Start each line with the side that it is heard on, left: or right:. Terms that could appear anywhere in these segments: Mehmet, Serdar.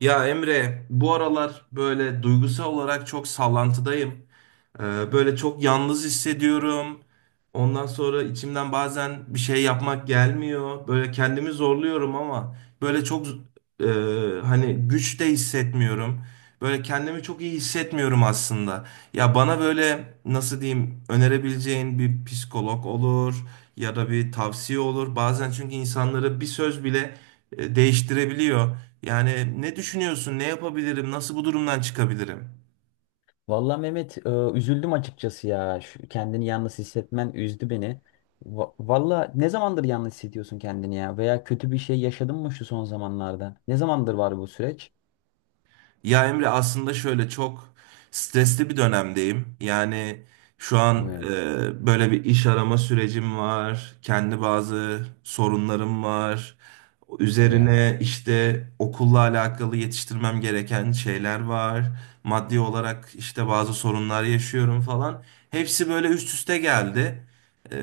right: Ya Emre, bu aralar böyle duygusal olarak çok sallantıdayım. Ee, böyle çok yalnız hissediyorum. Ondan sonra içimden bazen bir şey yapmak gelmiyor. Böyle kendimi zorluyorum ama böyle çok e, hani güç de hissetmiyorum. Böyle kendimi çok iyi hissetmiyorum aslında. Ya bana böyle nasıl diyeyim önerebileceğin bir psikolog olur ya da bir tavsiye olur. Bazen çünkü insanları bir söz bile değiştirebiliyor. Yani ne düşünüyorsun, ne yapabilirim, nasıl bu durumdan çıkabilirim?
left: Vallahi Mehmet üzüldüm açıkçası ya. Şu, kendini yalnız hissetmen üzdü beni. Valla ne zamandır yalnız hissediyorsun kendini ya? Veya kötü bir şey yaşadın mı şu son zamanlarda? Ne zamandır var bu süreç?
right: Ya Emre aslında şöyle çok stresli bir dönemdeyim. Yani şu an
left: Evet,
right: e, böyle bir iş arama sürecim var. Kendi bazı sorunlarım var.
left: hadi ya.
right: Üzerine işte okulla alakalı yetiştirmem gereken şeyler var. Maddi olarak işte bazı sorunlar yaşıyorum falan. Hepsi böyle üst üste geldi. E,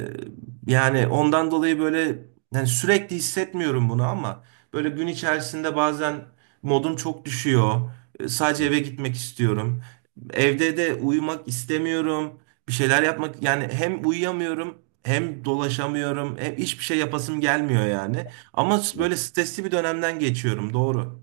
right: yani ondan dolayı böyle yani sürekli hissetmiyorum bunu ama böyle gün içerisinde bazen modum çok düşüyor. Sadece
left: Evet,
right: eve gitmek istiyorum. Evde de uyumak istemiyorum. Bir şeyler yapmak yani hem uyuyamıyorum hem dolaşamıyorum. Hem hiçbir şey yapasım gelmiyor yani. Ama
left: evet.
right: böyle stresli bir dönemden geçiyorum doğru.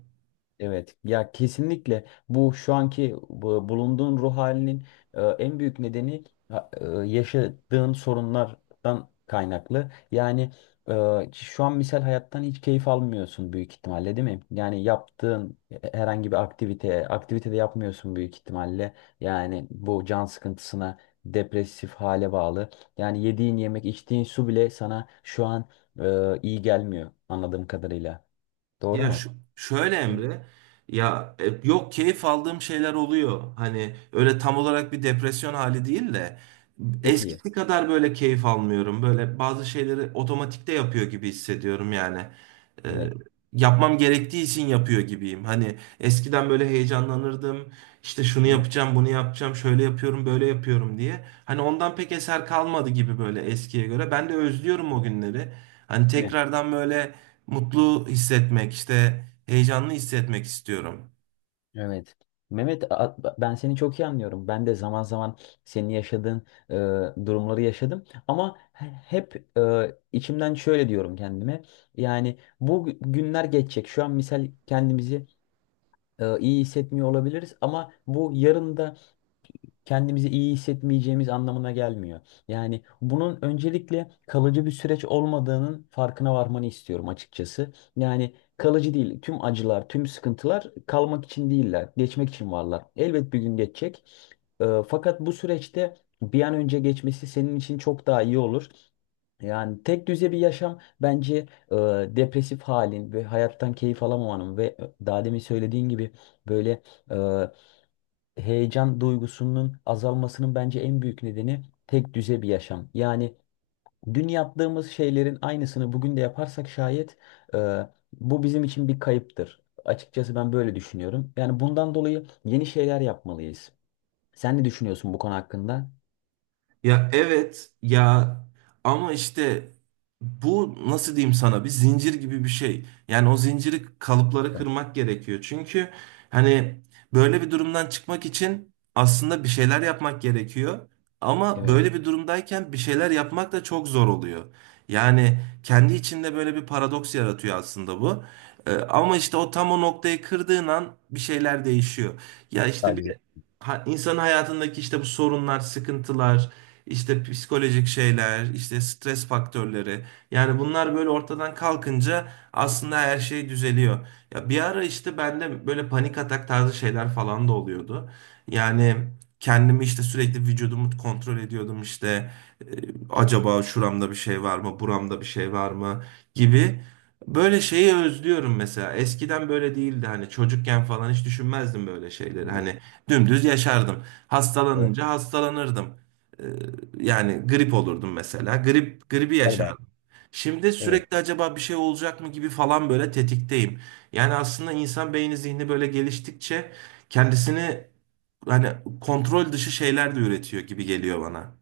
left: Evet ya, kesinlikle bu şu anki bu bulunduğun ruh halinin en büyük nedeni yaşadığın sorunlardan kaynaklı. Yani şu an misal hayattan hiç keyif almıyorsun büyük ihtimalle, değil mi? Yani yaptığın herhangi bir aktivite, aktivite de yapmıyorsun büyük ihtimalle. Yani bu can sıkıntısına, depresif hale bağlı. Yani yediğin yemek, içtiğin su bile sana şu an iyi gelmiyor anladığım kadarıyla. Doğru
right: Ya
left: mu?
right: şu, şöyle
left: İyi.
right: Emre, ya yok keyif aldığım şeyler oluyor. Hani öyle tam olarak bir depresyon hali değil de
left: Çok iyi.
right: eskisi kadar böyle keyif almıyorum. Böyle bazı şeyleri otomatikte yapıyor gibi hissediyorum yani. E,
left: Evet.
right: yapmam gerektiği için yapıyor gibiyim. Hani eskiden böyle heyecanlanırdım. İşte şunu
left: Değil mi?
right: yapacağım, bunu yapacağım, şöyle yapıyorum, böyle yapıyorum diye. Hani ondan pek eser kalmadı gibi böyle eskiye göre. Ben de özlüyorum o günleri. Hani
left: Değil mi?
right: tekrardan böyle mutlu hissetmek, işte heyecanlı hissetmek istiyorum.
left: Evet. Mehmet, ben seni çok iyi anlıyorum. Ben de zaman zaman senin yaşadığın durumları yaşadım. Ama hep içimden şöyle diyorum kendime. Yani bu günler geçecek. Şu an misal kendimizi iyi hissetmiyor olabiliriz. Ama bu yarın da kendimizi iyi hissetmeyeceğimiz anlamına gelmiyor. Yani bunun öncelikle kalıcı bir süreç olmadığının farkına varmanı istiyorum açıkçası. Yani kalıcı değil. Tüm acılar, tüm sıkıntılar kalmak için değiller. Geçmek için varlar. Elbet bir gün geçecek. Fakat bu süreçte bir an önce geçmesi senin için çok daha iyi olur. Yani tek düze bir yaşam bence e, depresif halin ve hayattan keyif alamamanın ve daha demin söylediğin gibi böyle e, heyecan duygusunun azalmasının bence en büyük nedeni tek düze bir yaşam. Yani dün yaptığımız şeylerin aynısını bugün de yaparsak şayet e, bu bizim için bir kayıptır. Açıkçası ben böyle düşünüyorum. Yani bundan dolayı yeni şeyler yapmalıyız. Sen ne düşünüyorsun bu konu hakkında?
right: Ya evet ya ama işte bu nasıl diyeyim sana bir zincir gibi bir şey. Yani o zinciri kalıpları
left: Evet,
right: kırmak gerekiyor. Çünkü hani böyle bir durumdan çıkmak için aslında bir şeyler yapmak gerekiyor. Ama
left: evet,
right: böyle bir durumdayken bir şeyler yapmak da çok zor oluyor. Yani kendi içinde böyle bir paradoks yaratıyor aslında bu. Ama işte o tam o noktayı kırdığın an bir şeyler değişiyor. Ya
left: daha
right: işte
left: güzel
right: bir insanın hayatındaki işte bu sorunlar, sıkıntılar, işte psikolojik şeyler, işte stres faktörleri. Yani bunlar böyle ortadan kalkınca aslında her şey düzeliyor. Ya bir ara işte bende böyle panik atak tarzı şeyler falan da oluyordu. Yani kendimi işte sürekli vücudumu kontrol ediyordum işte e, acaba şuramda bir şey var mı, buramda bir şey var mı gibi. Böyle şeyi özlüyorum mesela. Eskiden böyle değildi hani çocukken falan hiç düşünmezdim böyle şeyleri.
left: düşünüyorum.
right: Hani dümdüz yaşardım.
left: Evet,
right: Hastalanınca hastalanırdım. E, yani grip olurdum mesela. Gribi Hı.
left: Serdar,
right: yaşardım. Şimdi
left: evet,
right: sürekli acaba bir şey olacak mı gibi falan böyle tetikteyim. Yani aslında insan beyni zihni böyle geliştikçe kendisini hani kontrol dışı şeyler de üretiyor gibi geliyor bana.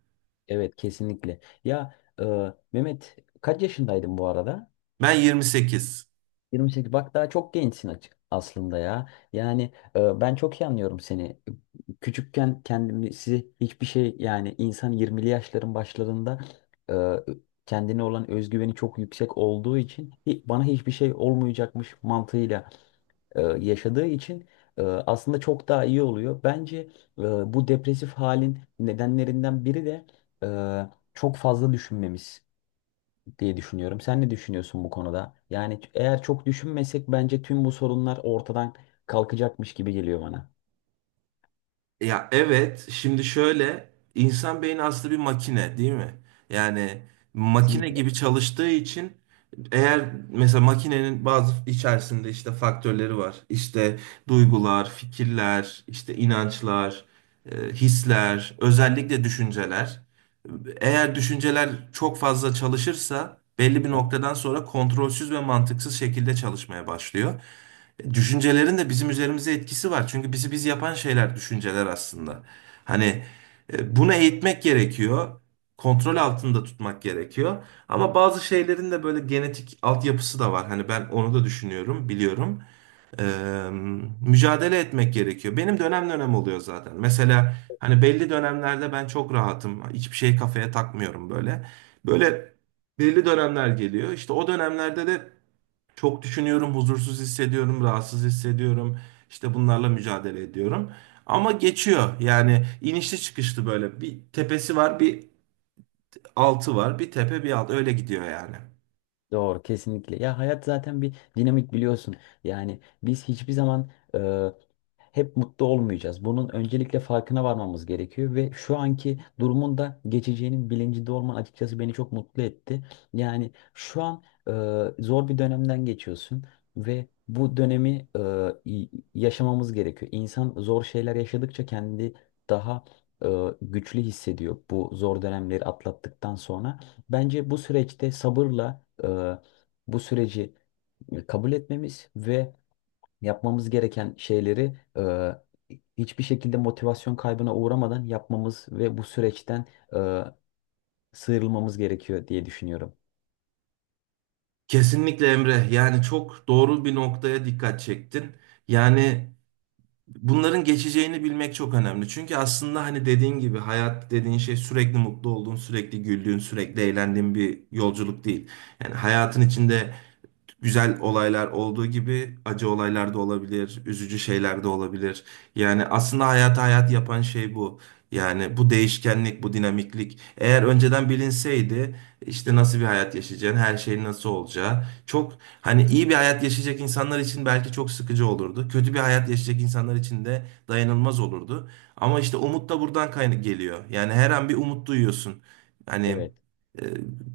left: evet, kesinlikle. Ya e, Mehmet, kaç yaşındaydın bu arada?
right: Ben 28.
left: 28, bak daha çok gençsin açık aslında ya. Yani ben çok iyi anlıyorum seni. Küçükken kendimi size hiçbir şey, yani insan 20'li yaşların başlarında e, kendine olan özgüveni çok yüksek olduğu için bana hiçbir şey olmayacakmış mantığıyla yaşadığı için aslında çok daha iyi oluyor. Bence e, bu depresif halin nedenlerinden biri de çok fazla düşünmemiz diye düşünüyorum. Sen ne düşünüyorsun bu konuda? Yani eğer çok düşünmesek bence tüm bu sorunlar ortadan kalkacakmış gibi geliyor bana.
right: Ya evet, şimdi şöyle insan beyni aslında bir makine değil mi? Yani makine
left: Kesinlikle.
right: gibi çalıştığı için eğer mesela makinenin bazı içerisinde işte faktörleri var. İşte duygular, fikirler, işte inançlar, hisler, özellikle düşünceler. Eğer düşünceler çok fazla çalışırsa belli bir noktadan sonra kontrolsüz ve mantıksız şekilde çalışmaya başlıyor düşüncelerin de bizim üzerimize etkisi var. Çünkü bizi biz yapan şeyler düşünceler aslında. Hani bunu eğitmek gerekiyor. Kontrol altında tutmak gerekiyor. Ama bazı şeylerin de böyle genetik altyapısı da var. Hani ben onu da düşünüyorum, biliyorum. Ee, mücadele etmek gerekiyor. Benim dönem dönem oluyor zaten. Mesela hani belli dönemlerde ben çok rahatım. Hiçbir şey kafaya takmıyorum böyle. Böyle belli dönemler geliyor. İşte o dönemlerde de çok düşünüyorum, huzursuz hissediyorum, rahatsız hissediyorum. İşte bunlarla mücadele ediyorum. Ama geçiyor. Yani inişli çıkışlı böyle. Bir tepesi var, bir altı var, bir tepe, bir alt. Öyle gidiyor yani.
left: Doğru, kesinlikle. Ya hayat zaten bir dinamik, biliyorsun. Yani biz hiçbir zaman e, hep mutlu olmayacağız. Bunun öncelikle farkına varmamız gerekiyor ve şu anki durumun da geçeceğinin bilincinde olman açıkçası beni çok mutlu etti. Yani şu an zor bir dönemden geçiyorsun ve bu dönemi yaşamamız gerekiyor. İnsan zor şeyler yaşadıkça kendi daha e, güçlü hissediyor bu zor dönemleri atlattıktan sonra. Bence bu süreçte sabırla bu süreci kabul etmemiz ve yapmamız gereken şeyleri hiçbir şekilde motivasyon kaybına uğramadan yapmamız ve bu süreçten e, sıyrılmamız gerekiyor diye düşünüyorum.
right: Kesinlikle Emre. Yani çok doğru bir noktaya dikkat çektin. Yani bunların geçeceğini bilmek çok önemli. Çünkü aslında hani dediğin gibi hayat dediğin şey sürekli mutlu olduğun, sürekli güldüğün, sürekli eğlendiğin bir yolculuk değil. Yani hayatın içinde güzel olaylar olduğu gibi acı olaylar da olabilir, üzücü şeyler de olabilir. Yani aslında hayatı hayat yapan şey bu. Yani bu değişkenlik, bu dinamiklik. Eğer önceden bilinseydi işte nasıl bir hayat yaşayacağın, her şeyin nasıl olacağı. Çok hani iyi bir hayat yaşayacak insanlar için belki çok sıkıcı olurdu. Kötü bir hayat yaşayacak insanlar için de dayanılmaz olurdu. Ama işte umut da buradan kaynak geliyor. Yani her an bir umut duyuyorsun. Hani
left: Evet,
right: e,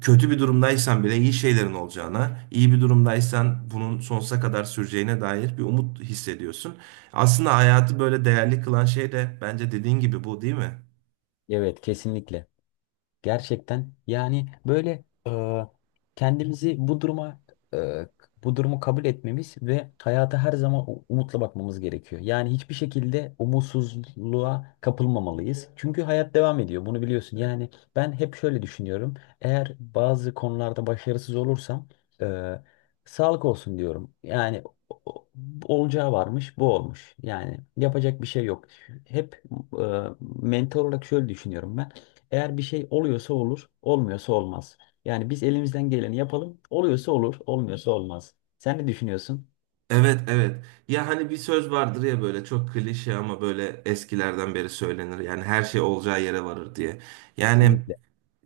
right: kötü bir durumdaysan bile iyi şeylerin olacağına, iyi bir durumdaysan bunun sonsuza kadar süreceğine dair bir umut hissediyorsun. Aslında hayatı böyle değerli kılan şey de bence dediğin gibi bu değil mi?
left: evet, kesinlikle. Gerçekten, yani böyle kendimizi bu duruma e, bu durumu kabul etmemiz ve hayata her zaman umutla bakmamız gerekiyor. Yani hiçbir şekilde umutsuzluğa kapılmamalıyız. Çünkü hayat devam ediyor. Bunu biliyorsun. Yani ben hep şöyle düşünüyorum. Eğer bazı konularda başarısız olursam e, sağlık olsun diyorum. Yani o- o- olacağı varmış, bu olmuş. Yani yapacak bir şey yok. Hep e, mental olarak şöyle düşünüyorum ben. Eğer bir şey oluyorsa olur, olmuyorsa olmaz. Yani biz elimizden geleni yapalım. Oluyorsa olur, olmuyorsa olmaz. Sen ne düşünüyorsun?
right: Evet evet. Ya hani bir söz vardır ya böyle çok klişe ama böyle eskilerden beri söylenir. Yani her şey olacağı yere varır diye. Yani
left: Kesinlikle.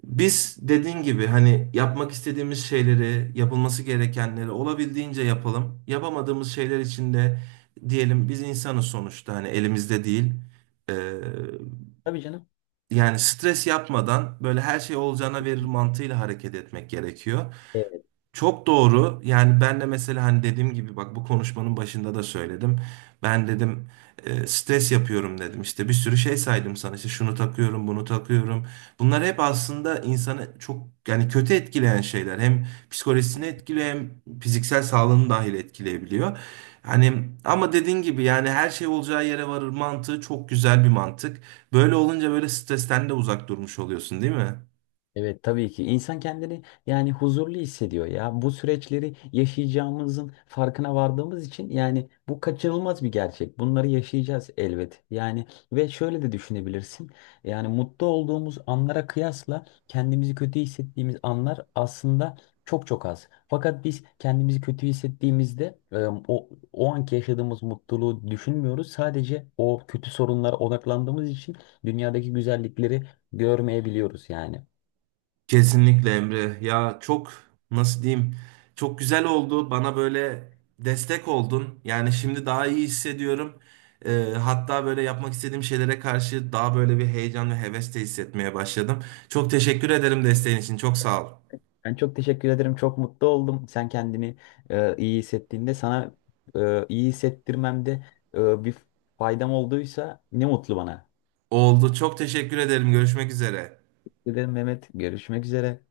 right: biz dediğin gibi hani yapmak istediğimiz şeyleri, yapılması gerekenleri olabildiğince yapalım. Yapamadığımız şeyler için de diyelim biz insanız sonuçta hani elimizde değil. Ee,
left: Tabii canım.
right: yani stres yapmadan böyle her şey olacağına verir mantığıyla hareket etmek gerekiyor. Çok doğru. Yani ben de mesela hani dediğim gibi bak bu konuşmanın başında da söyledim. Ben dedim stres yapıyorum dedim. İşte bir sürü şey saydım sana. İşte şunu takıyorum, bunu takıyorum. Bunlar hep aslında insanı çok yani kötü etkileyen şeyler. Hem psikolojisini etkiliyor hem fiziksel sağlığını dahil etkileyebiliyor. Hani ama dediğin gibi yani her şey olacağı yere varır mantığı çok güzel bir mantık. Böyle olunca böyle stresten de uzak durmuş oluyorsun, değil mi?
left: Evet, tabii ki insan kendini yani huzurlu hissediyor ya. Bu süreçleri yaşayacağımızın farkına vardığımız için, yani bu kaçınılmaz bir gerçek. Bunları yaşayacağız elbet. Yani ve şöyle de düşünebilirsin. Yani mutlu olduğumuz anlara kıyasla kendimizi kötü hissettiğimiz anlar aslında çok çok az. Fakat biz kendimizi kötü hissettiğimizde o anki yaşadığımız mutluluğu düşünmüyoruz. Sadece o kötü sorunlara odaklandığımız için dünyadaki güzellikleri görmeyebiliyoruz yani.
right: Kesinlikle Emre. Ya çok nasıl diyeyim? Çok güzel oldu. Bana böyle destek oldun. Yani şimdi daha iyi hissediyorum. Hatta böyle yapmak istediğim şeylere karşı daha böyle bir heyecan ve heves de hissetmeye başladım. Çok teşekkür ederim desteğin için. Çok sağ ol.
left: Ben çok teşekkür ederim. Çok mutlu oldum. Sen kendini iyi hissettiğinde sana iyi hissettirmemde bir faydam olduysa ne mutlu bana.
right: Oldu. Çok teşekkür ederim. Görüşmek üzere.
left: Teşekkür ederim Mehmet. Görüşmek üzere.